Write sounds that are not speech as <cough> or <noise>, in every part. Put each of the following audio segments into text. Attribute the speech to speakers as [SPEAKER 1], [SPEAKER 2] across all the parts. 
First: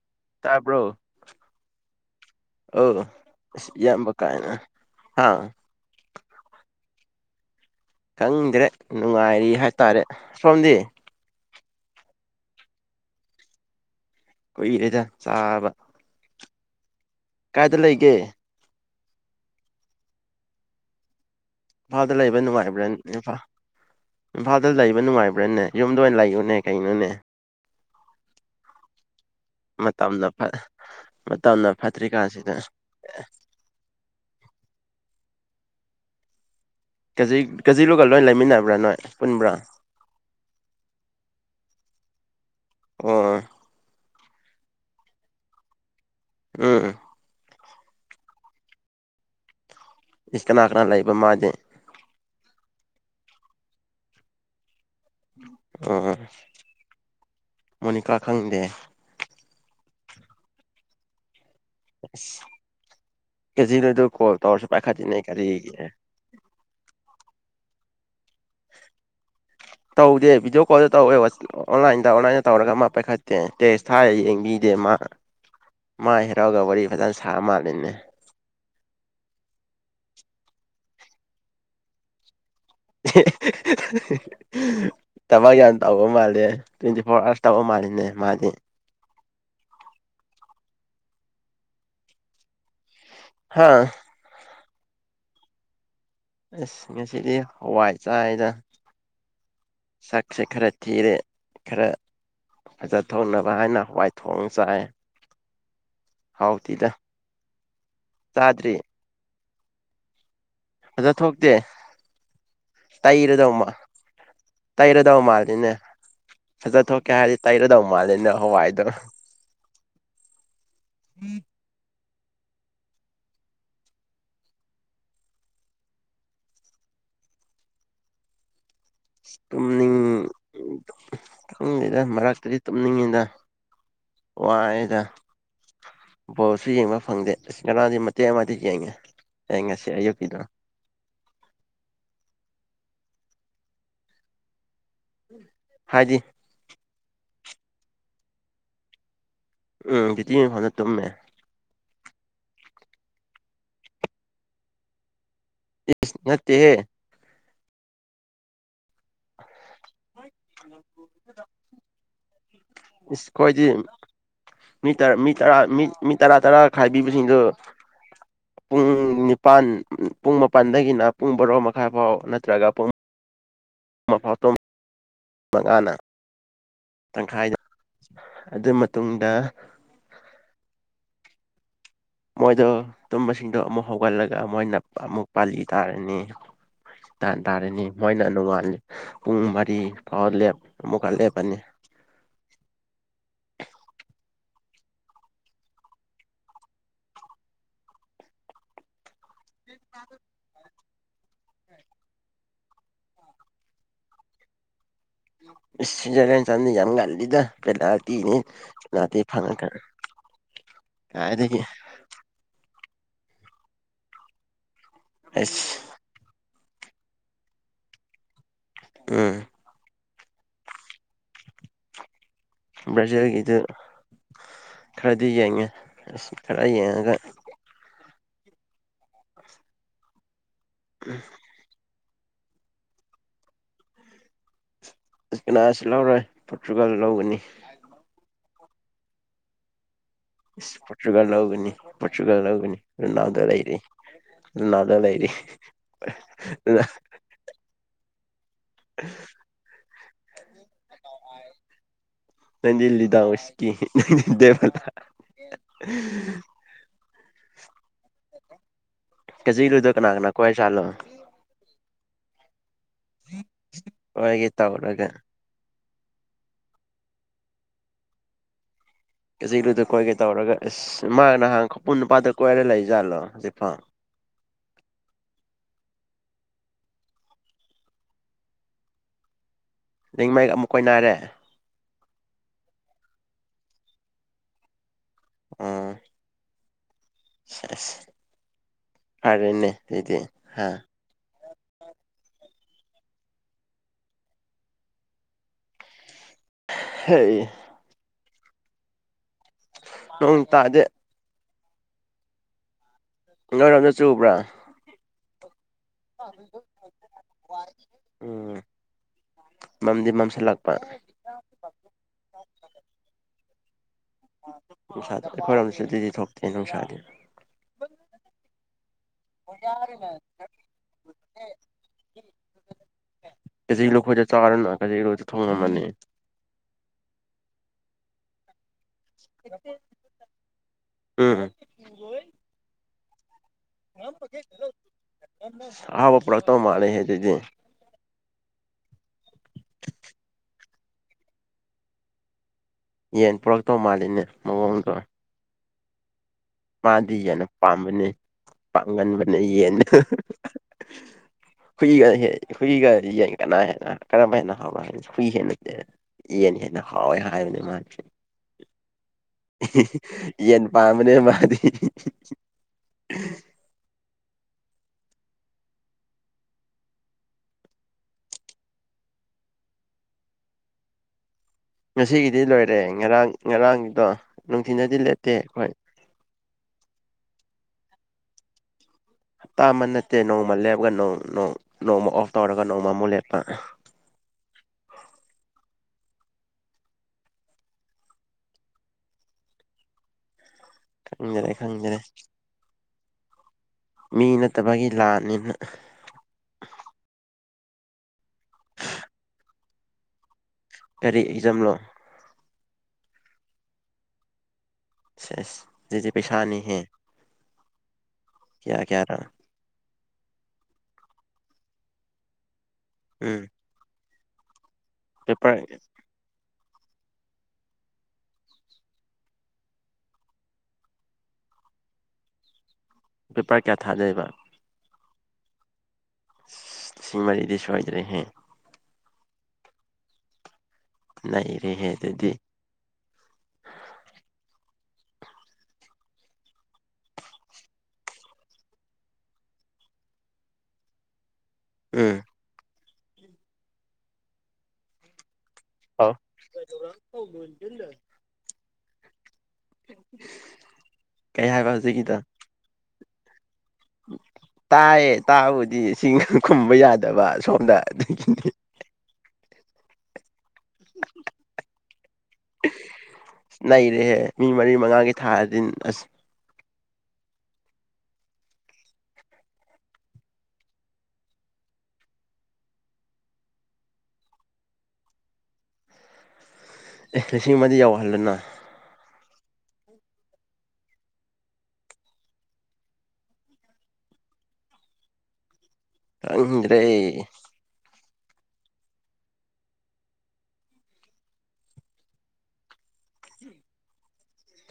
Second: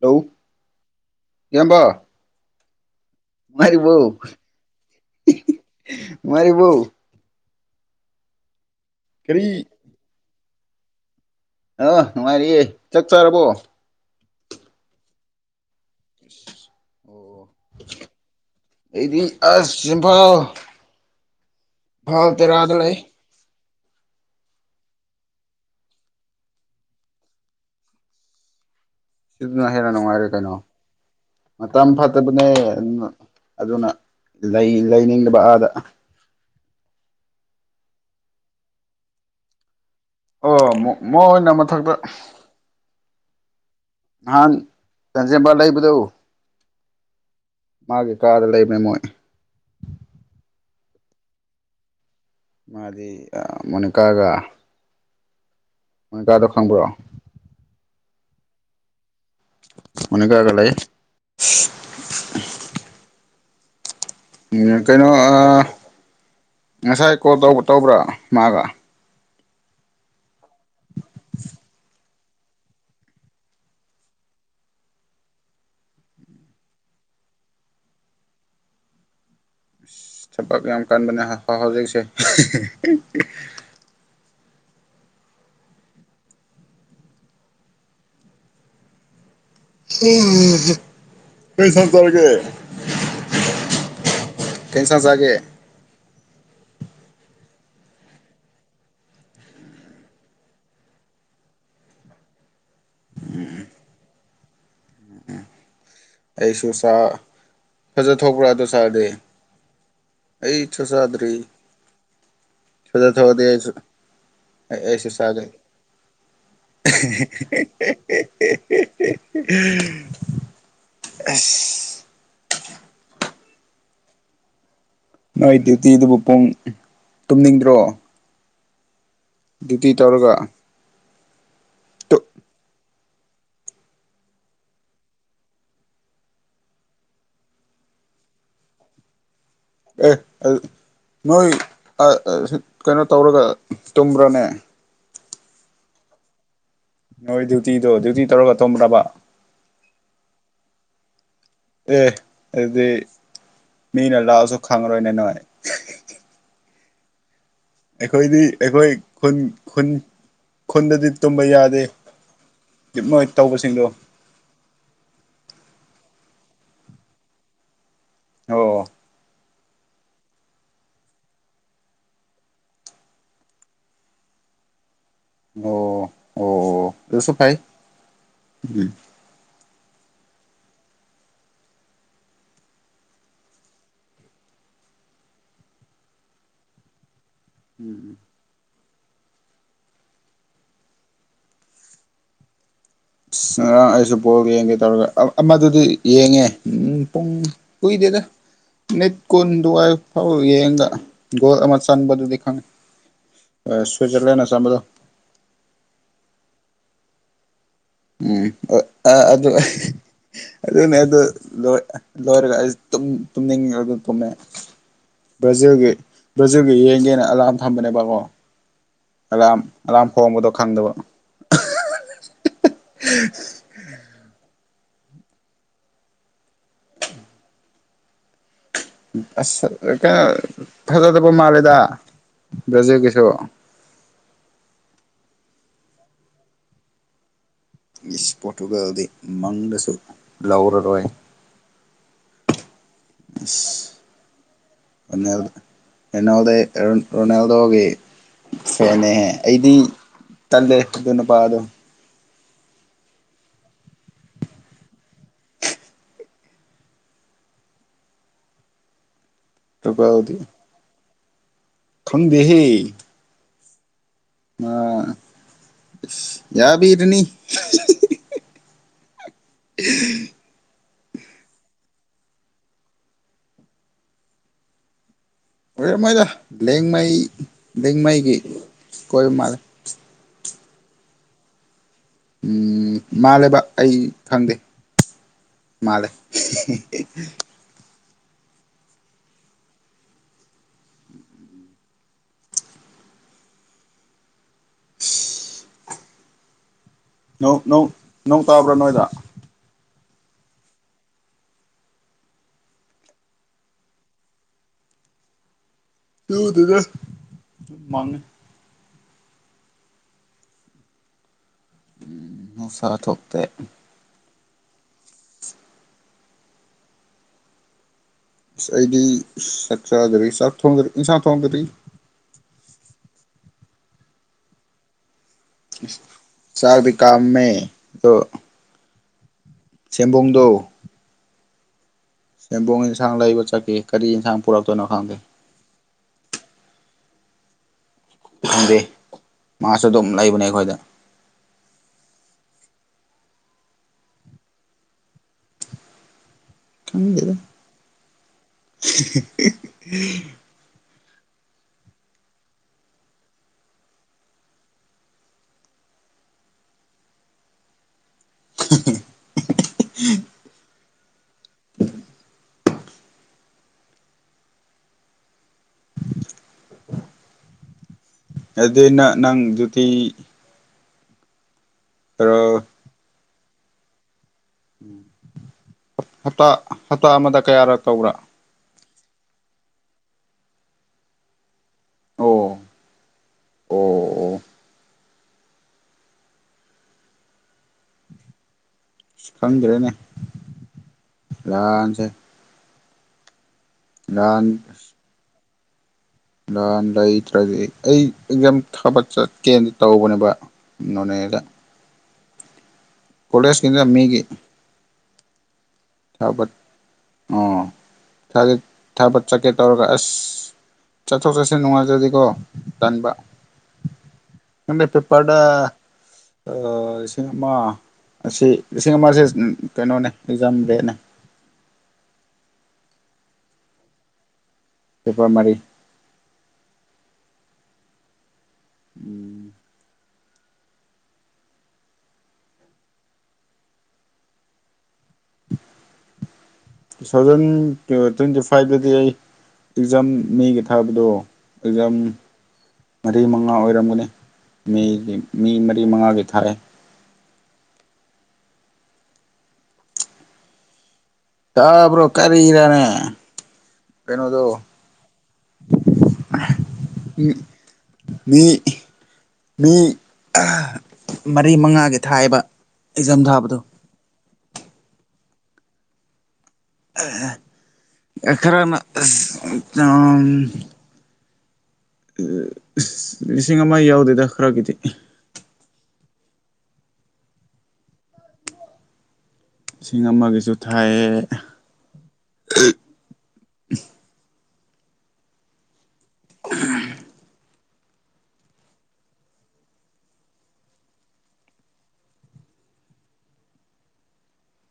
[SPEAKER 1] ꯍꯎ
[SPEAKER 2] ꯇꯥꯕ꯭ꯔꯣ
[SPEAKER 1] ꯀꯕꯥꯎ
[SPEAKER 2] ꯑꯧ
[SPEAKER 1] ꯃꯥꯔꯤꯎ
[SPEAKER 2] ꯏꯌꯥꯝꯕ ꯀꯥꯏꯅ ꯍꯥ
[SPEAKER 1] ꯃꯥꯔꯤꯎ
[SPEAKER 2] ꯈꯪꯗ꯭ꯔꯦ
[SPEAKER 1] ꯀꯔꯤ
[SPEAKER 2] ꯅꯨꯡꯉꯥꯏꯔꯤ ꯍꯥꯏꯇꯥꯔꯦ ꯁꯥꯎꯝꯗꯤ
[SPEAKER 1] ꯑ ꯃꯥ ꯃꯥꯔꯤꯌꯦ ꯆꯠ ꯆꯥꯔꯔꯕꯣ
[SPEAKER 2] ꯀꯨꯏꯔꯦꯗ ꯆꯥꯕ
[SPEAKER 1] ꯑ
[SPEAKER 2] ꯀꯥꯏꯗ ꯂꯩꯒꯦ
[SPEAKER 1] ꯑꯩꯗꯤ ꯑꯁ ꯏꯝꯐꯥꯜ
[SPEAKER 2] ꯏꯝꯐꯥꯗ
[SPEAKER 1] ꯏꯝꯐꯥꯜ
[SPEAKER 2] ꯂꯩꯕ
[SPEAKER 1] ꯇꯦꯔꯥꯗ
[SPEAKER 2] ꯅꯨꯡꯉꯥꯏꯕ꯭ꯔꯥ
[SPEAKER 1] ꯂꯩ
[SPEAKER 2] ꯏꯐꯥ ꯏꯝꯐꯥꯜꯗ ꯂꯩꯕ ꯅꯨꯡꯉꯥꯏꯕ꯭ꯔꯥꯅꯦ ꯌꯨꯝꯗ ꯑꯣꯏꯅ ꯂꯩꯌꯨꯅꯦ ꯀꯩꯅꯣꯅꯦ
[SPEAKER 1] ꯁꯤꯗꯨꯅ ꯍꯦꯟꯅ
[SPEAKER 2] ꯃꯇꯝꯅ
[SPEAKER 1] ꯅꯨꯡꯉꯥꯏꯔꯦ
[SPEAKER 2] ꯐꯠ
[SPEAKER 1] ꯀꯩꯅꯣ
[SPEAKER 2] ꯃꯇꯝꯅ
[SPEAKER 1] ꯃꯇꯝ ꯐꯠꯇꯕꯅꯦ
[SPEAKER 2] ꯐꯠꯇ꯭ꯔꯤꯀꯥꯟꯁꯤꯗ
[SPEAKER 1] ꯑꯗꯨ ꯑꯗꯨꯅ ꯂꯩꯅꯤꯡꯗꯕ ꯑ <unintelligible>
[SPEAKER 2] ꯀꯦꯖꯤ ꯀꯖꯤꯔꯒ ꯂꯣꯏ ꯂꯩꯃꯤꯟꯅꯕ꯭ꯔꯥ ꯅꯣꯏ ꯄꯨꯟꯕ꯭ꯔꯥ
[SPEAKER 1] ꯑꯣ ꯃꯣꯏꯅ ꯃꯊꯛꯇ
[SPEAKER 2] ꯑꯣ
[SPEAKER 1] ꯍ ꯁꯟꯁꯝꯕꯥꯗ
[SPEAKER 2] ꯎꯝ
[SPEAKER 1] ꯃꯥꯒꯤ ꯀꯥꯗ ꯂꯩꯕꯅꯦ ꯃꯣꯏ
[SPEAKER 2] ꯏꯁ ꯀꯅꯥ ꯀꯅꯥ ꯂꯩꯕ ꯃꯥꯁꯦ
[SPEAKER 1] ꯃꯥꯗꯤ ꯃꯣꯅꯤꯀꯥꯒ
[SPEAKER 2] ꯎꯝ
[SPEAKER 1] ꯃꯣꯏꯀꯥꯗꯣ ꯈꯪꯕ꯭ꯔꯣ
[SPEAKER 2] ꯀꯥꯈꯪꯗꯦ
[SPEAKER 1] ꯍꯅꯤꯀꯑꯒ ꯂꯩ
[SPEAKER 2] ꯑꯁ ꯀꯦꯖꯤ ꯂꯣꯏꯗ
[SPEAKER 1] ꯎ ꯀꯩꯅꯣ ꯉꯁꯥꯏ ꯀꯣꯜ ꯇꯧꯕ ꯇꯧꯕ꯭ꯔꯥ ꯃꯥꯉ
[SPEAKER 2] ꯇꯧꯗꯦꯕꯤꯖꯣ ꯣꯗ ꯇ ꯑꯣꯏ ꯑꯣꯟꯂꯥꯏꯟ ꯑ ꯑꯣꯟꯂꯥꯏꯟꯗ ꯇꯧꯔꯒ ꯃꯥ ꯄꯥꯏꯈꯠꯇꯦ ꯇꯦꯛꯁ ꯊꯥꯗ ꯌꯦꯡꯕꯤꯗꯦ ꯃꯥ ꯃꯥ ꯍꯦꯔꯥꯎꯒ ꯋꯥꯔꯤ ꯐꯖꯅ ꯁꯥꯔ ꯃꯥꯜꯂꯤꯅꯦ
[SPEAKER 1] ꯊꯥꯕꯛ ꯌꯥꯝ ꯀꯟꯕꯅꯦ ꯍꯧꯖꯤꯛꯁꯦ <unintelligible>
[SPEAKER 2] <unintelligible> ꯊꯕꯛ ꯌꯥꯝ ꯇꯧꯕ ꯃꯥꯜꯂꯦ ꯇ꯭ꯋꯦꯟꯇꯤ ꯐꯣꯔ ꯑꯥꯋꯥꯔꯁ ꯇꯧꯕ ꯃꯥꯜꯂꯤꯅꯦ ꯃꯥꯗꯤ
[SPEAKER 1] <inaudible> ꯀꯩ ꯏꯟꯖꯡ ꯆꯥꯔꯒꯦ
[SPEAKER 2] ꯍꯥꯥ
[SPEAKER 1] ꯀꯩ ꯏꯟꯁꯡ ꯆꯥꯒꯦ
[SPEAKER 2] ꯑꯁ ꯉꯁꯤꯗꯤ ꯍꯋꯥꯏ ꯆꯥꯏꯗ ꯁꯛꯁꯦ ꯈꯔ ꯊꯤꯔꯦ ꯈꯔ ꯐꯖ ꯊꯧꯅꯕ ꯍꯥꯏꯅ ꯍꯋꯥꯏ ꯊꯣꯡꯁꯥꯏ
[SPEAKER 1] <unintelligible> ꯑꯩꯁꯨ ꯁꯥꯔ ꯐꯖꯊꯄ꯭ꯔꯥ ꯑꯗꯨ
[SPEAKER 2] ꯆꯥꯗ꯭ꯔꯤ
[SPEAKER 1] ꯆꯥꯔꯗꯤ ꯑꯩ ꯆꯥꯛꯆꯥꯗ꯭ꯔꯤ
[SPEAKER 2] ꯐꯖꯊꯣꯛꯇꯦ
[SPEAKER 1] ꯐꯖꯊꫭꯛ ꯑꯗꯤ
[SPEAKER 2] ꯇꯩꯔꯗꯧ ꯃꯥ
[SPEAKER 1] ꯑꯩꯁꯨ ꯑꯩꯁꯨ
[SPEAKER 2] ꯇꯩꯔꯗꯧ
[SPEAKER 1] ꯆꯥꯒꯦ
[SPEAKER 2] ꯃꯥꯜꯂꯤꯅꯦ ꯐꯖꯊꯣꯛꯀꯦ ꯍꯥꯏꯔꯗꯤ ꯇꯩꯔꯗꯧ ꯃꯥꯜꯂꯤꯅꯦ ꯍꯋꯥꯏꯗꯣ
[SPEAKER 1] <unintelligible> ꯑꯦꯁ ꯅꯣꯏ ꯗ꯭ꯌꯨꯇꯤꯗꯨꯕꯨ ꯄꯨꯡ ꯇꯨꯝꯅꯤꯡꯗ꯭ꯔꯣ ꯗ꯭ꯌꯨꯇꯤ
[SPEAKER 2] ꯇꯨꯝꯅꯤꯡ
[SPEAKER 1] ꯇꯧꯔꯒ
[SPEAKER 2] ꯈꯪꯗꯦꯗ ꯃꯔꯛꯇꯗꯤ ꯇꯨꯝꯅꯤꯡꯉꯤꯗ ꯋꯥꯏꯗ ꯕꯣꯜꯁꯨ ꯌꯦꯡꯕ ꯐꯪꯗꯦ ꯑꯁ ꯉꯔꯡꯗꯤ ꯃꯇꯦꯛ ꯑꯃ ꯌꯦꯡꯉꯦ ꯑꯩ ꯉꯁꯤ ꯑꯌꯨꯛꯀꯤꯗꯣ
[SPEAKER 1] ꯑꯦ ꯅꯣꯏ ꯑ ꯀꯩꯅꯣ ꯇꯧꯔꯒ ꯇꯨꯝꯕ꯭ꯔꯅꯦ
[SPEAKER 2] ꯍꯥꯏꯗꯤ
[SPEAKER 1] ꯅꯣꯏ ꯗ꯭ꯌꯨꯇꯤꯗꯣ ꯗ꯭ꯌꯨꯇꯤ ꯇꯧꯔꯒ ꯇꯣꯝꯕ꯭ꯔꯕ
[SPEAKER 2] ꯎꯝ ꯗꯤꯎꯇꯤ ꯃꯥꯐꯝꯗ ꯇꯨꯝꯄꯦ
[SPEAKER 1] ꯑꯦ ꯑꯗꯨꯗꯤ ꯃꯤꯅ ꯂꯥꯛꯑꯁꯨ ꯈꯪꯉꯔꯣꯏꯅꯦ ꯅꯥꯏ
[SPEAKER 2] ꯏꯁ ꯅꯠꯇꯦꯍꯦ
[SPEAKER 1] ꯑꯩꯈꯣꯏꯗꯤ ꯑꯩꯈꯣꯏ ꯈꯨꯟ ꯈꯨꯟ ꯈꯨꯟꯗꯗꯤ ꯇꯨꯝꯕ ꯌꯥꯗꯦ ꯃꯣꯏ
[SPEAKER 2] ꯏꯁ ꯑꯩꯈꯣꯏꯗꯤ
[SPEAKER 1] ꯇꯧꯕꯁꯤꯡꯗꯣ
[SPEAKER 2] ꯃꯤ ꯃꯤ ꯇꯔꯥ ꯃꯤ ꯃꯤ ꯇꯔꯥ ꯇꯔꯥ ꯈꯥꯏꯕꯤꯕꯁꯤꯡꯗꯣ
[SPEAKER 1] ꯑꯣ
[SPEAKER 2] ꯄꯥꯟ ꯄꯨꯡ ꯃꯄꯥꯟꯗꯒꯤꯅ ꯄꯨꯡ ꯕꯣꯔꯣ ꯃꯈꯥꯏ ꯐꯥꯎ ꯅꯠꯇ꯭ꯔꯒ ꯄꯨꯡ ꯑꯃꯥꯐꯧ ꯇꯝ ꯃꯉꯥꯅ
[SPEAKER 1] ꯑꯣ ꯑꯣ ꯑꯗꯨꯁꯨ ꯐꯩ
[SPEAKER 2] ꯇꯪꯈꯥꯏꯗ ꯑꯗꯨ
[SPEAKER 1] ꯎꯝ
[SPEAKER 2] ꯃꯇꯨꯡꯗ ꯃꯣꯏꯗꯣ ꯇꯨꯝꯕꯁꯤꯡꯗꯣ ꯑꯃꯨꯛ ꯍꯧꯒꯠꯂꯒ ꯃꯣꯏꯅ ꯑꯃꯨꯛ ꯄꯥꯜꯂꯤ ꯇꯥꯔꯅꯤ ꯇꯥꯟ ꯇꯥꯔꯅꯤ ꯃꯣꯏꯅ ꯅꯨꯡꯉꯟ ꯄꯨꯡ ꯃꯔꯤ ꯐꯥꯎ ꯂꯦꯞ ꯑꯃꯨꯛꯀ ꯂꯦꯞꯄꯅꯤ
[SPEAKER 1] ꯑꯁ ꯉꯔꯥꯡ ꯑꯩꯁꯨ ꯕꯣꯜ ꯌꯦꯡꯒꯦ ꯇꯧꯔꯒ ꯑꯃꯗꯨꯗꯤ ꯌꯦꯡꯉꯦ ꯄꯨꯡ ꯀꯨꯏꯗꯦꯗ ꯃꯤꯅꯤꯠ ꯀꯨꯟꯗꯨꯋꯥꯏ ꯐꯥꯎ ꯌꯦꯡꯗ ꯒꯣꯜ ꯑꯃ ꯆꯟꯕꯗꯨꯗꯤ ꯈꯪꯉꯦ ꯁ꯭ꯋꯤꯖꯔꯂꯦꯟꯅ ꯆꯟꯕꯗꯣ
[SPEAKER 2] ꯁꯨꯏꯖ꯭ꯔꯂꯦꯟ ꯆꯥꯟꯕꯗꯤ ꯌꯥꯝ ꯉꯜꯂꯤꯗꯥ
[SPEAKER 1] ꯎꯝ ꯑ ꯑꯗꯨ ꯑꯗꯨꯅꯦ ꯑꯗꯨ
[SPEAKER 2] ꯀꯥꯏꯗꯒꯤ
[SPEAKER 1] ꯂꫭꯏ ꯂꫭꯏꯔꯒ ꯇꯨꯝ ꯇꯨꯝꯅꯤꯡ ꯑꯗꯨꯝ ꯇꯨꯝꯃꯦ
[SPEAKER 2] ꯑꯁ
[SPEAKER 1] ꯕ꯭ꯌꯖꯤꯜꯒꯤ ꯕꯖꯨꯒꯤ ꯌꯦꯡꯒꯦꯅ ꯑꯂꯥꯔꯝ ꯊꯝꯕꯅꯦꯕꯀꯣ
[SPEAKER 2] ꯎꯝ
[SPEAKER 1] ꯑꯔꯝ ꯑꯔꯝ ꯍꯣꯡꯕꯗꯣ ꯈꯪꯗꯕ
[SPEAKER 2] ꯕ꯭ꯔꯖꯦꯜ ꯏꯗꯨ ꯈꯔꯗꯤ ꯌꯦꯡꯉꯦ ꯑꯁ ꯆꯔꯒ
[SPEAKER 1] ꯑ ꯀ ꯐꯖꯗꯕ ꯃꯥꯜꯂꯦꯗ ꯕ꯭ꯔꯖꯦꯜ ꯀꯁꯨ
[SPEAKER 2] ꯀꯅꯥꯁꯤ ꯂꯧꯔꯣꯏ ꯄꯣꯔꯇꯨꯒꯥꯜ ꯂꯧꯒꯅꯤ
[SPEAKER 1] ꯏꯁ ꯄꯣꯔꯇꯨꯒꯜꯗꯤ ꯃꯪꯗꯁꯨ ꯂꯧꯔꯔꯣꯏ
[SPEAKER 2] ꯄꯣꯔꯆꯨꯒꯜ ꯂꯧꯒꯅꯤ ꯄꯣꯔꯆꯨꯒꯜ ꯂꯧꯒꯅꯤ ꯂꯨꯅꯥꯎꯗ ꯂꯩꯔꯤ ꯂꯨꯅꯥꯗ ꯂꯩꯔꯤ
[SPEAKER 1] ꯔꯣꯅꯥꯜ ꯔꯣꯅꯥꯜꯗꯣ ꯐꯦꯅꯦꯍꯦ ꯑꯩꯗꯤ ꯇꯂꯦ ꯑꯗꯨꯅꯄꯥꯥꯗꯣ
[SPEAKER 2] ꯅꯗꯤ ꯂꯤꯗ ꯎꯁꯀꯤ ꯅꯗꯦꯕꯂ ꯀꯖꯤꯔꯣꯏꯗꯣ ꯀꯅꯥ ꯀꯅꯥ ꯀꯋꯥꯦ ꯆꯂꯣ
[SPEAKER 1] ꯊꯨꯟꯕꯤꯍꯤ
[SPEAKER 2] <unintelligible> ꯃꯣꯏꯒꯤ ꯇꯧꯔꯒ
[SPEAKER 1] ꯌꯥꯕ ꯏꯔꯅꯤ
[SPEAKER 2] ꯀꯦꯖꯤꯂꯨꯗ ꯀꯣꯏꯒꯦ ꯇꯧꯔꯒ ꯑꯦꯁ ꯃꯥ ꯅꯍꯥꯟ ꯈꯨꯄꯨꯟ ꯅꯨꯄꯥꯗ ꯀꯣꯏꯔ ꯂꯩꯖꯥꯠꯂꯣ ꯍꯧꯖꯤꯛ ꯐꯥꯎ
[SPEAKER 1] ꯑꯣꯏꯃꯣꯏꯗ ꯂꯦꯡꯃꯩ ꯂꯦꯡꯉꯩꯒꯤ ꯀꯣꯏꯕ ꯃꯥꯜꯂꯦ
[SPEAKER 2] ꯀꯣꯏꯅꯥꯔꯦ
[SPEAKER 1] ꯎꯝ ꯃꯥꯜꯂꯦꯕ ꯑꯩ ꯈꯪꯗꯦ ꯃꯥꯂ
[SPEAKER 2] ꯁꯔ ꯑꯔꯦꯅꯦꯗꯤ ꯍꯥ
[SPEAKER 1] <unintelligible>
[SPEAKER 2] ꯍꯩ
[SPEAKER 1] ꯅꯧ ꯅꯧ ꯅꯣꯡ ꯇꯥꯕ꯭ꯔꯥ ꯅꯣꯏꯗ
[SPEAKER 2] ꯅ ꯇꯥꯖꯦ ꯅꯣꯏꯔꯣꯝ ꯆꯠ ꯆꯨꯕ꯭ꯔꯥ
[SPEAKER 1] ꯇꯨꯗꯦꯗ ꯃꯪꯉꯦ
[SPEAKER 2] ꯎꯝ ꯃꯝꯗꯤ ꯃꯝꯁꯤꯜꯂꯥꯛꯄ
[SPEAKER 1] ꯎꯝ ꯃꯁꯥ ꯊꯣꯛ ꯇꯦ
[SPEAKER 2] ꯅꯨꯡꯁꯥꯗ ꯑꯩꯈꯣꯏꯔꯣꯝꯁꯨ ꯗꯨꯗꯤ ꯊꯣꯛꯇꯦ ꯅꯨꯡꯁꯥꯗꯤ
[SPEAKER 1] ꯁ ꯑꯩꯗꯤ ꯁ ꯆꯥꯛ ꯆꯥꯗꯔꯤ ꯆꯥꯛ ꯊꫭꯡꯗꯔꯤ ꯏꯟꯁꯥꯡ ꯊꯣꯡꯗꯔꯤ
[SPEAKER 2] ꯉꯁꯤ ꯂꯨꯈꫭꯏꯗ ꯆꯥꯔꫭꯗꯅꯥ <unintelligible>
[SPEAKER 1] ꯆꯥꯛꯗꯤ ꯀꯥꯝꯃꯦ ꯑꯗꯨ
[SPEAKER 2] <inaudible>
[SPEAKER 1] ꯁꯦꯝꯕꫭꯡꯗꫭ
[SPEAKER 2] ꯑ ꯎꯋꫭ
[SPEAKER 1] ꯁꯦꯝꯕꯣꯡ ꯏꯟꯁꯥꯡ ꯂꯩꯕ ꯆꯠꯈꯤ ꯀꯔꯤ ꯌꯦꯟꯁꯥꯡ ꯄꯨꯔꯛꯇꯣꯏꯅꯣ ꯈꯪꯗꯦ
[SPEAKER 2] ꯑꯍꯥꯥꯎꯕ ꯄꯨꯔꯛꯇꯧ ꯃꯥꯜꯂꯦꯍꯦ ꯑꯗꯨꯗꯤ
[SPEAKER 1] ꯈꯪꯗꯦ ꯃꯥꯁꯨ ꯑꯗꯨꯝ ꯂꯩꯕꯅꯦ ꯑꯩꯈꯣꯏꯗ
[SPEAKER 2] ꯌꯦꯟ ꯄꯨꯔꯛꯇꯧ ꯃꯥꯜꯂꯤꯅꯦ ꯃꯑꯣꯡꯗꯣ ꯃꯥꯗꯤ
[SPEAKER 1] ꯈꯪꯗꯦꯗ
[SPEAKER 2] ꯌꯦꯟꯅ ꯄꯥꯝꯕꯅꯦ, ꯄꯥꯝꯒꯟꯕꯅꯦ ꯌꯦꯟꯅ <unintelligible> ꯍꯨꯏꯒ ꯍꯦ ꯍꯨꯏꯒ ꯌꯦꯟ ꯀꯅꯥ ꯍꯦꯟꯅ ꯀꯔꯝꯕ ꯍꯦꯟꯅ ꯍꯥꯎꯕ꯭ꯔ ꯍꯥꯏꯃꯦ ꯍꯨꯏ ꯍꯩꯅꯗꯦ ꯌꯦꯟꯅ ꯍꯦꯟꯅ ꯍꯥꯎꯋꯦ ꯍꯥꯏꯕꯅꯤ ꯃꯥꯗꯤ꯫
[SPEAKER 1] <inaudible>
[SPEAKER 2] <unintelligible> ꯌꯦꯟ꯫ ꯄꯥꯝꯕꯅꯦ ꯃꯥꯗꯤ꯫
[SPEAKER 1] ꯑꯗꯨꯅ ꯅꯪꯗꯨꯗꯤ
[SPEAKER 2] ꯉꯁꯤꯒꯤꯗꯤ ꯂꯣꯏꯔꯦ ꯉꯔꯥꯡ ꯉꯔꯥꯡꯒꯤꯗꯣ ꯅꯨꯡꯊꯤꯟꯗꯗꯤ
[SPEAKER 1] ꯎꯝ
[SPEAKER 2] ꯂꯦꯞꯇꯦ ꯑꯩꯈꯣꯏ
[SPEAKER 1] ꯍꯇꯥ ꯍꯇꯥ ꯑꯃꯗ ꯀꯌꯥꯔꯛ ꯇꯧꯔ
[SPEAKER 2] ꯍꯞꯇꯥ ꯑꯃ ꯅꯠꯇꯦ ꯅꯣꯡꯃ ꯂꯦꯞ ꯒ ꯅꯣꯡ ꯅꯣꯡ ꯅꯣꯡꯃ ꯑꯣꯐ
[SPEAKER 1] ꯑꯣ
[SPEAKER 2] ꯇꯧꯔꯒ ꯅꯣꯡꯃꯃꯨ ꯂꯦꯞꯄ
[SPEAKER 1] ꯑꯣ ꯑꯣ ꯈꯪꯗ꯭ꯔꯦꯅꯦ
[SPEAKER 2] ꯈꯪꯗꯔꯦ ꯈꯪꯗꯔꯦ
[SPEAKER 1] ꯂꯥꯟꯁꯦ
[SPEAKER 2] ꯃꯤ
[SPEAKER 1] ꯂꯥꯟ
[SPEAKER 2] ꯅꯠꯇꯕꯒꯤ ꯂꯥꯟꯅꯤꯅ
[SPEAKER 1] ꯂꯥꯟ ꯂꯩꯇ꯭ꯔꯗꯤ ꯑꯩ ꯑꯦꯛꯖꯥꯝ ꯊꯥꯕ ꯆꯠꯀꯦꯅ ꯇꯧꯕꯅꯦꯕ
[SPEAKER 2] ꯀꯔꯤ ꯑꯦꯛꯖꯥꯝꯂꯣ
[SPEAKER 1] ꯀꫭꯂꯦꯁ ꯀꯤꯅꯤꯗ ꯃꯤꯒꯤ
[SPEAKER 2] ꯁꯦꯁ ꯑꯗꯨꯗꯤ
[SPEAKER 1] ꯊꯥꯕꯠ
[SPEAKER 2] ꯄꯩꯁꯥꯅꯤꯍꯦ
[SPEAKER 1] ꯑꯣ ꯊꯥꯗꯠ
[SPEAKER 2] ꯀꯌꯥ ꯀꯌꯥꯔ
[SPEAKER 1] ꯊꯥꯕꯠ ꯆꯠꯀꯦ ꯇꯧꯔꯒ ꯑꯁ ꯁ ꯆꯠꯊꯣꯛ ꯆꯠꯁꯤꯟ ꯅꯨꯡꯉꯥꯏꯖꯔꯗꯤꯀꯣ ꯇꯟꯕ
[SPEAKER 2] ꯎꯝ
[SPEAKER 1] ꯑꯦ ꯄꯦ ꯄꯗ
[SPEAKER 2] ꯄꯦꯄꯔ
[SPEAKER 1] ꯂꯤꯁꯤꯡ ꯑꯃ ꯑꯁꯤ ꯂꯤꯁꯤꯡ ꯑꯃꯁꯤ ꯀꯩꯅꯣꯅꯦ ꯑꯦꯛꯖꯥꯝ ꯗꯦ <unintelligible>
[SPEAKER 2] ꯄꯦꯄꯔ ꯀꯌꯥ ꯊꯥꯗꯣꯏꯕ
[SPEAKER 1] ꯄꯦꯄꯔꯃꯔꯤ
[SPEAKER 2] ꯂꯤꯁꯤꯡ ꯃꯔꯤꯗꯤ ꯁꯋꯥꯗꯔꯦ ꯍꯦ
[SPEAKER 1] ꯎꯝ
[SPEAKER 2] ꯅ ꯔꯦ ꯍꯦ ꯑꯗꯨꯗꯤ
[SPEAKER 1] ꯇꯨ ꯊꯥꯎꯖꯟ ꯇ꯭ꯋꯦꯟꯇꯤ ꯐꯥꯏꯚꯇꯗꯤ ꯑꯩ ꯑꯦꯛꯖꯥꯝ ꯃꯦꯒ ꯊꯥꯕꯗꯣ ꯌꯥꯝꯝ
[SPEAKER 2] ꯎꯝ
[SPEAKER 1] ꯃꯔꯤ ꯃꯉꯥ ꯑꯣꯏꯔꯝꯒꯅꯤ ꯃꯦꯒꯤ ꯃꯤ ꯃꯔꯤ
[SPEAKER 2] ꯑ
[SPEAKER 1] ꯃꯉꯥꯒꯤ ꯊꯥꯏ
[SPEAKER 2] <unintelligible> <unintelligible> ꯍꯥꯏꯕ
[SPEAKER 1] ꯇꯥꯕ꯭ꯔꯣ
[SPEAKER 2] ꯍꯧꯖꯤꯛꯀꯤꯗꯣ
[SPEAKER 1] ꯀꯔꯤꯔꯅꯦꯦ
[SPEAKER 2] ꯇꯥꯏꯌꯦ ꯇꯥꯕꯕꯨꯗꯤ ꯁꯤꯅ ꯈꯨꯝꯕ ꯌꯥꯗꯕ ꯁꯣꯝꯗ
[SPEAKER 1] ꯃꯤ
[SPEAKER 2] ꯑꯗꯨꯒꯤꯅꯤ
[SPEAKER 1] ꯃꯤ ꯃꯔꯤ ꯃꯉꯥꯒꯤ ꯊꯥꯏꯕ ꯑꯦꯛꯖꯥꯝ ꯊꯥꯕꯗꯨꯣ
[SPEAKER 2] ꯅꯩꯔꯦꯍꯦ ꯃꯤ ꯃꯔꯤ ꯃꯉꯥꯒꯤ ꯊꯥꯗꯤ ꯑꯁ
[SPEAKER 1] ꯑꯈꯔꯅ ꯂꯤꯁꯤꯡ ꯑꯃ ꯌꯥꯎꯗꯣꯏꯗ ꯈꯔꯒꯤꯗꯤ
[SPEAKER 2] ꯑꯦ ꯂꯤꯁꯤꯡ ꯑꯃꯗꯤ ꯌꯧꯍꯜꯂꯅ
[SPEAKER 1] ꯏꯁꯤꯡ ꯑꯃꯒꯤꯁꯨ ꯊꯥꯏꯑ
[SPEAKER 2] ꯑꯗ꯭ꯔꯦ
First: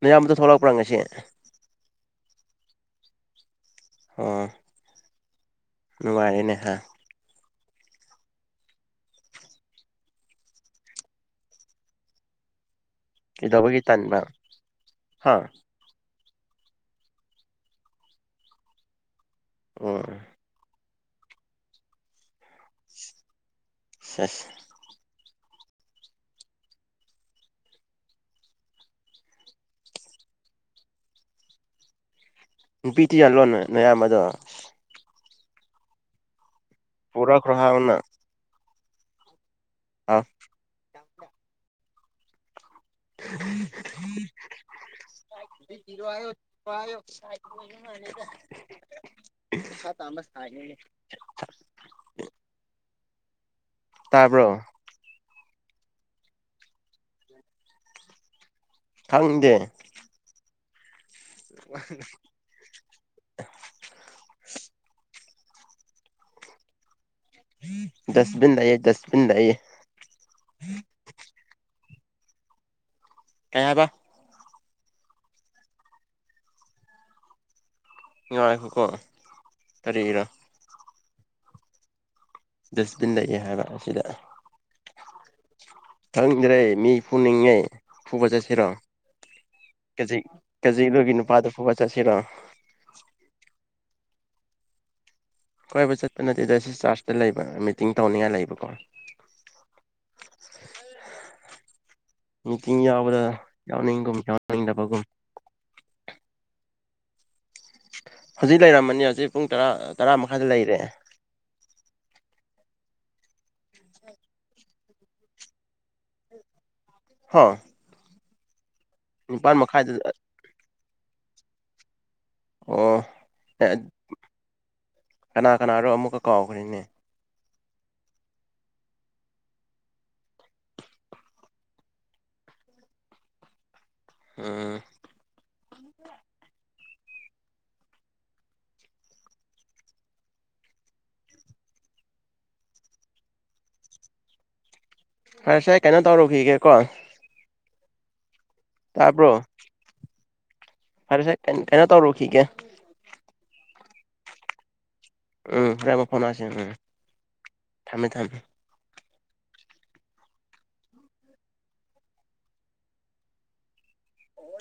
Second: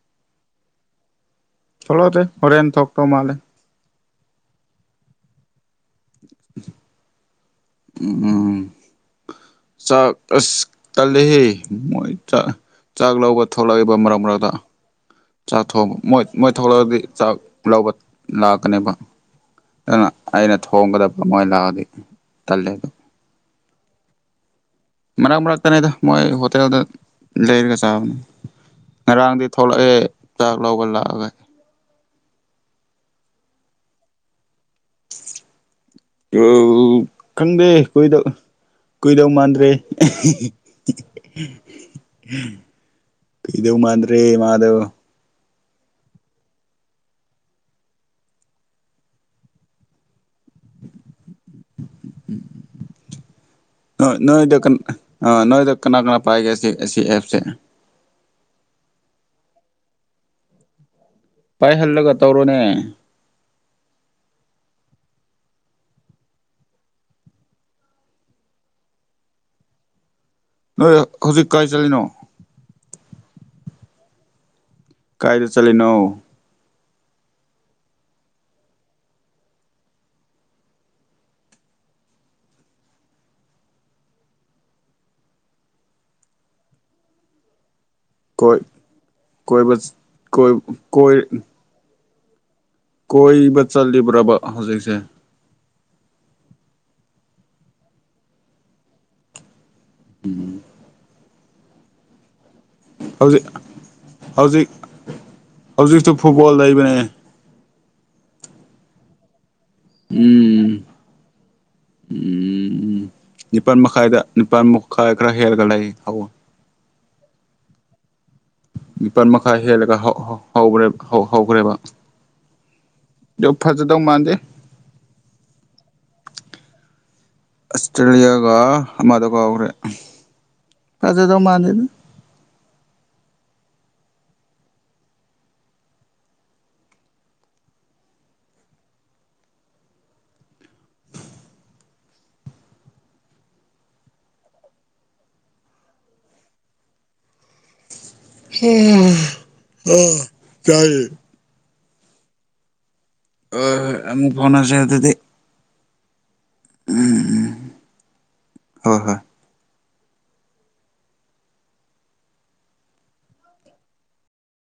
[SPEAKER 2] ꯃꯌꯥꯝꯗ ꯊꯣꯛꯂꯛꯄ꯭ꯔꯥ ꯉꯁꯦ
[SPEAKER 1] ꯊꯣꯛꯂꯣꯗ ꯍꯣꯔꯦꯟꯦꯟ ꯊꯣꯛꯣꯛ ꯇꯧ ꯃꯥꯂꯦ
[SPEAKER 2] ꯑ ꯅꯨꯡꯥꯏꯅꯦꯍ
[SPEAKER 1] ꯎ ꯆꯥꯛꯁ ꯀꯦꯍꯦ ꯃꯣꯏ ꯆ ꯆꯥꯛ ꯂꯧꯕ
[SPEAKER 2] ꯀꯩꯗꯧꯕꯒꯤ
[SPEAKER 1] ꯊꯣꯛꯂꯛꯏꯕ
[SPEAKER 2] ꯇꯟꯕ
[SPEAKER 1] ꯃꯔꯛ ꯃꯔꯛꯇ
[SPEAKER 2] ꯍꯥ
[SPEAKER 1] ꯆꯠ ꯊ ꯃꯣꯏ ꯃꯣꯏ ꯊꯂꯛꯑꯗꯤ ꯆꯥꯛ ꯂꯧꯕ ꯂꯥꯛꯀꯅꯦꯕ
[SPEAKER 2] ꯑꯣ
[SPEAKER 1] ꯍꯒꯗ ꯄꯃꯣ ꯂꯗꯤ ꯇꯂꯦ ꯑꯗꯨ
[SPEAKER 2] ꯁꯦꯁ
[SPEAKER 1] ꯃꯔꯛ ꯃꯔꯛꯇꯅꯤꯗ ꯃꯣꯏ ꯍꯣꯇꯦꯜꯗ ꯂꯩꯔꯒ ꯆꯥꯕꯅꯤ ꯉꯔꯥꯡꯗꯤ ꯊꯣꯛꯂꯛꯑꯦ ꯆꯥꯛ ꯂꯧꯒ ꯂꯥꯛꯑꯒ
[SPEAKER 2] ꯅꯨꯄꯤꯇꯤꯌꯥ ꯂꯣꯟꯅ ꯃꯌꯥꯝ ꯑꯗꯣ
[SPEAKER 1] ꯑꯣ ꯎ
[SPEAKER 2] ꯄꯨꯔꯛꯈ꯭ꯔꯣ
[SPEAKER 1] ꯀꯪꯗꯦ
[SPEAKER 2] ꯍꯥꯎꯅ
[SPEAKER 1] ꯑꯩꯗ ꯀꯣꯏꯏꯗꯧ ꯃꯥꯟꯗ꯭ꯔꯦ <unintelligible>
[SPEAKER 2] ꯑꯥ
[SPEAKER 1] ꯎꯝ ꯄꯤꯗꯧ ꯃꯥꯟꯗꯔꯤ ꯃꯥꯗꯕ
[SPEAKER 2] ꯔ ꯇꯥꯃꯁ ꯇꯥꯕ꯭ꯔꯣ
[SPEAKER 1] ꯅꯣꯏꯗꯀ ꯑ ꯅꯣꯏꯗ ꯀꯅꯥ ꯀꯅꯥ ꯄꯑꯒꯦ ꯑꯦꯁꯤ ꯑꯦꯞꯁꯦ
[SPEAKER 2] ꯀꯪꯗꯦ
[SPEAKER 1] ꯄꯥꯏꯍꯜꯂꯒ ꯇꯧꯔꯣꯅꯦ
[SPEAKER 2] ꯗꯁꯕꯤꯤꯟꯗꯏꯌꯦ ꯗꯁꯕꯤꯤꯟꯗꯏ
[SPEAKER 1] ꯅꯣꯏ ꯍꯧꯖꯤꯛ ꯀꯥꯏ ꯆꯠꯂꯤꯅꯣ
[SPEAKER 2] ꯀꯩ ꯍꯥꯏꯕ
[SPEAKER 1] ꯀꯥꯏꯗ ꯆꯂꯅꯣ
[SPEAKER 2] ꯅꯨꯡꯉꯥꯏꯀ ꯇꯔꯤꯔꯣ ꯗꯁꯕꯤꯟ ꯂꯩꯌꯦ ꯍꯥꯏꯕ ꯑꯁꯤꯗ ꯇꯪꯗ꯭ꯔꯦ ꯃꯤ ꯄꯨꯅꯤꯡꯉꯦ ꯐꯨꯕ
[SPEAKER 1] ꯀꯣꯏ
[SPEAKER 2] ꯆꯠꯁꯤꯔꯣ
[SPEAKER 1] ꯀꯣꯏꯕ ꯀꯣꯏ
[SPEAKER 2] ꯀꯖꯤꯔꯣꯒꯤ ꯅꯨꯄꯥꯗꯨ ꯐꯨꯕ ꯆꯠꯁꯤꯔꯣ
[SPEAKER 1] ꯀꯣꯏ ꯆꯠꯂꯤꯕ꯭ꯔꯕ ꯍꯧꯖꯤꯛꯁꯦ
[SPEAKER 2] ꯀꯣꯏꯕ ꯆꯠꯄ ꯅꯠꯇꯦꯗ ꯁꯤ ꯆꯥꯔꯆꯇ ꯂꯩꯕ ꯃꯤꯇꯤꯡ ꯇꯧꯅꯤꯡꯉꯥꯏ ꯂꯩꯕꯀꯣ
[SPEAKER 1] ꯎꯝ
[SPEAKER 2] ꯃꯤꯇꯤꯡ ꯌꯥꯎꯕꯗ
[SPEAKER 1] ꯍꯧꯖꯤꯛ
[SPEAKER 2] ꯌꯥꯎꯅꯤꯡꯒꯨꯝ
[SPEAKER 1] ꯍꯧꯖꯤꯛ
[SPEAKER 2] ꯌꯥꯎꯅꯤꯡꯗꯕꯒꯨꯝ
[SPEAKER 1] ꯍꯧꯖꯤꯛꯁꯨ ꯐꯨꯠꯕꯣꯜ ꯂꯩꯕꯅꯦ
[SPEAKER 2] ꯍꯧꯖꯤꯛ ꯂꯩꯔꯝꯃꯅꯤ ꯍꯧꯖꯤꯛ ꯄꯨꯡ ꯇꯔꯥ ꯃꯈꯥꯏꯗ
[SPEAKER 1] ꯎꯝ
[SPEAKER 2] ꯂꯩꯔꯦ
[SPEAKER 1] ꯎꯝ ꯅꯤꯄꯥꯜ ꯃꯈꯥꯏꯗ ꯅꯤꯄꯥꯜ ꯃꯈꯥꯏ ꯈꯔ ꯍꯦꯜꯂꯒ ꯂꯩ ꯍꯧꯋ
[SPEAKER 2] ꯍꯥ
[SPEAKER 1] ꯅꯤꯄꯥꯜ ꯃꯈꯥꯏ ꯍꯦꯜꯂꯒ ꯍꯧꯕꯅꯦꯕ ꯍꯧꯈ꯭ꯔꯦꯕ
[SPEAKER 2] ꯑꯣ
[SPEAKER 1] ꯑꯗꯨ ꯐꯖꯗꯧ ꯃꯥꯟꯗꯦ
[SPEAKER 2] ꯀꯅꯥ ꯀꯅꯥꯔꯣ ꯑꯃꯨꯛꯀ ꯀꯥꯎꯈ꯭ꯅꯦ
[SPEAKER 1] ꯑꯁꯇ꯭ꯔꯦꯂꯤꯌꯥꯒ ꯑ ꯃꯗꯨꯒ ꯑꯣ꯭ꯔꯦ ꯑꯗ ꯃꯥꯗꯗ
[SPEAKER 2] ꯎꯝ ꯐꯔꯁ ꯑꯩ ꯀꯩꯅꯣ ꯇꯧꯔꯨꯈꯤꯒꯦꯀꯣ
[SPEAKER 1] ꯍꯝ
[SPEAKER 2] ꯇꯥꯕ꯭ꯔꯣ
[SPEAKER 1] ꯎꯝ ꯆꯌꯦꯦ
[SPEAKER 2] ꯐꯔꯁꯦ ꯀꯩꯅꯣ ꯇꯧꯔꯨꯈꯤꯒꯦ
[SPEAKER 1] ꯑꯣ ꯐꯣꯟꯁꯤꯦ ꯑꯗꯨꯗꯤ
[SPEAKER 2] ꯎꯝ ꯔꯃ ꯐꯣꯟꯦ ꯎꯝ ꯊꯝꯃꯦ ꯊꯝꯃꯦ
[SPEAKER 1] ꯍꯣꯏ ꯍꯣꯏ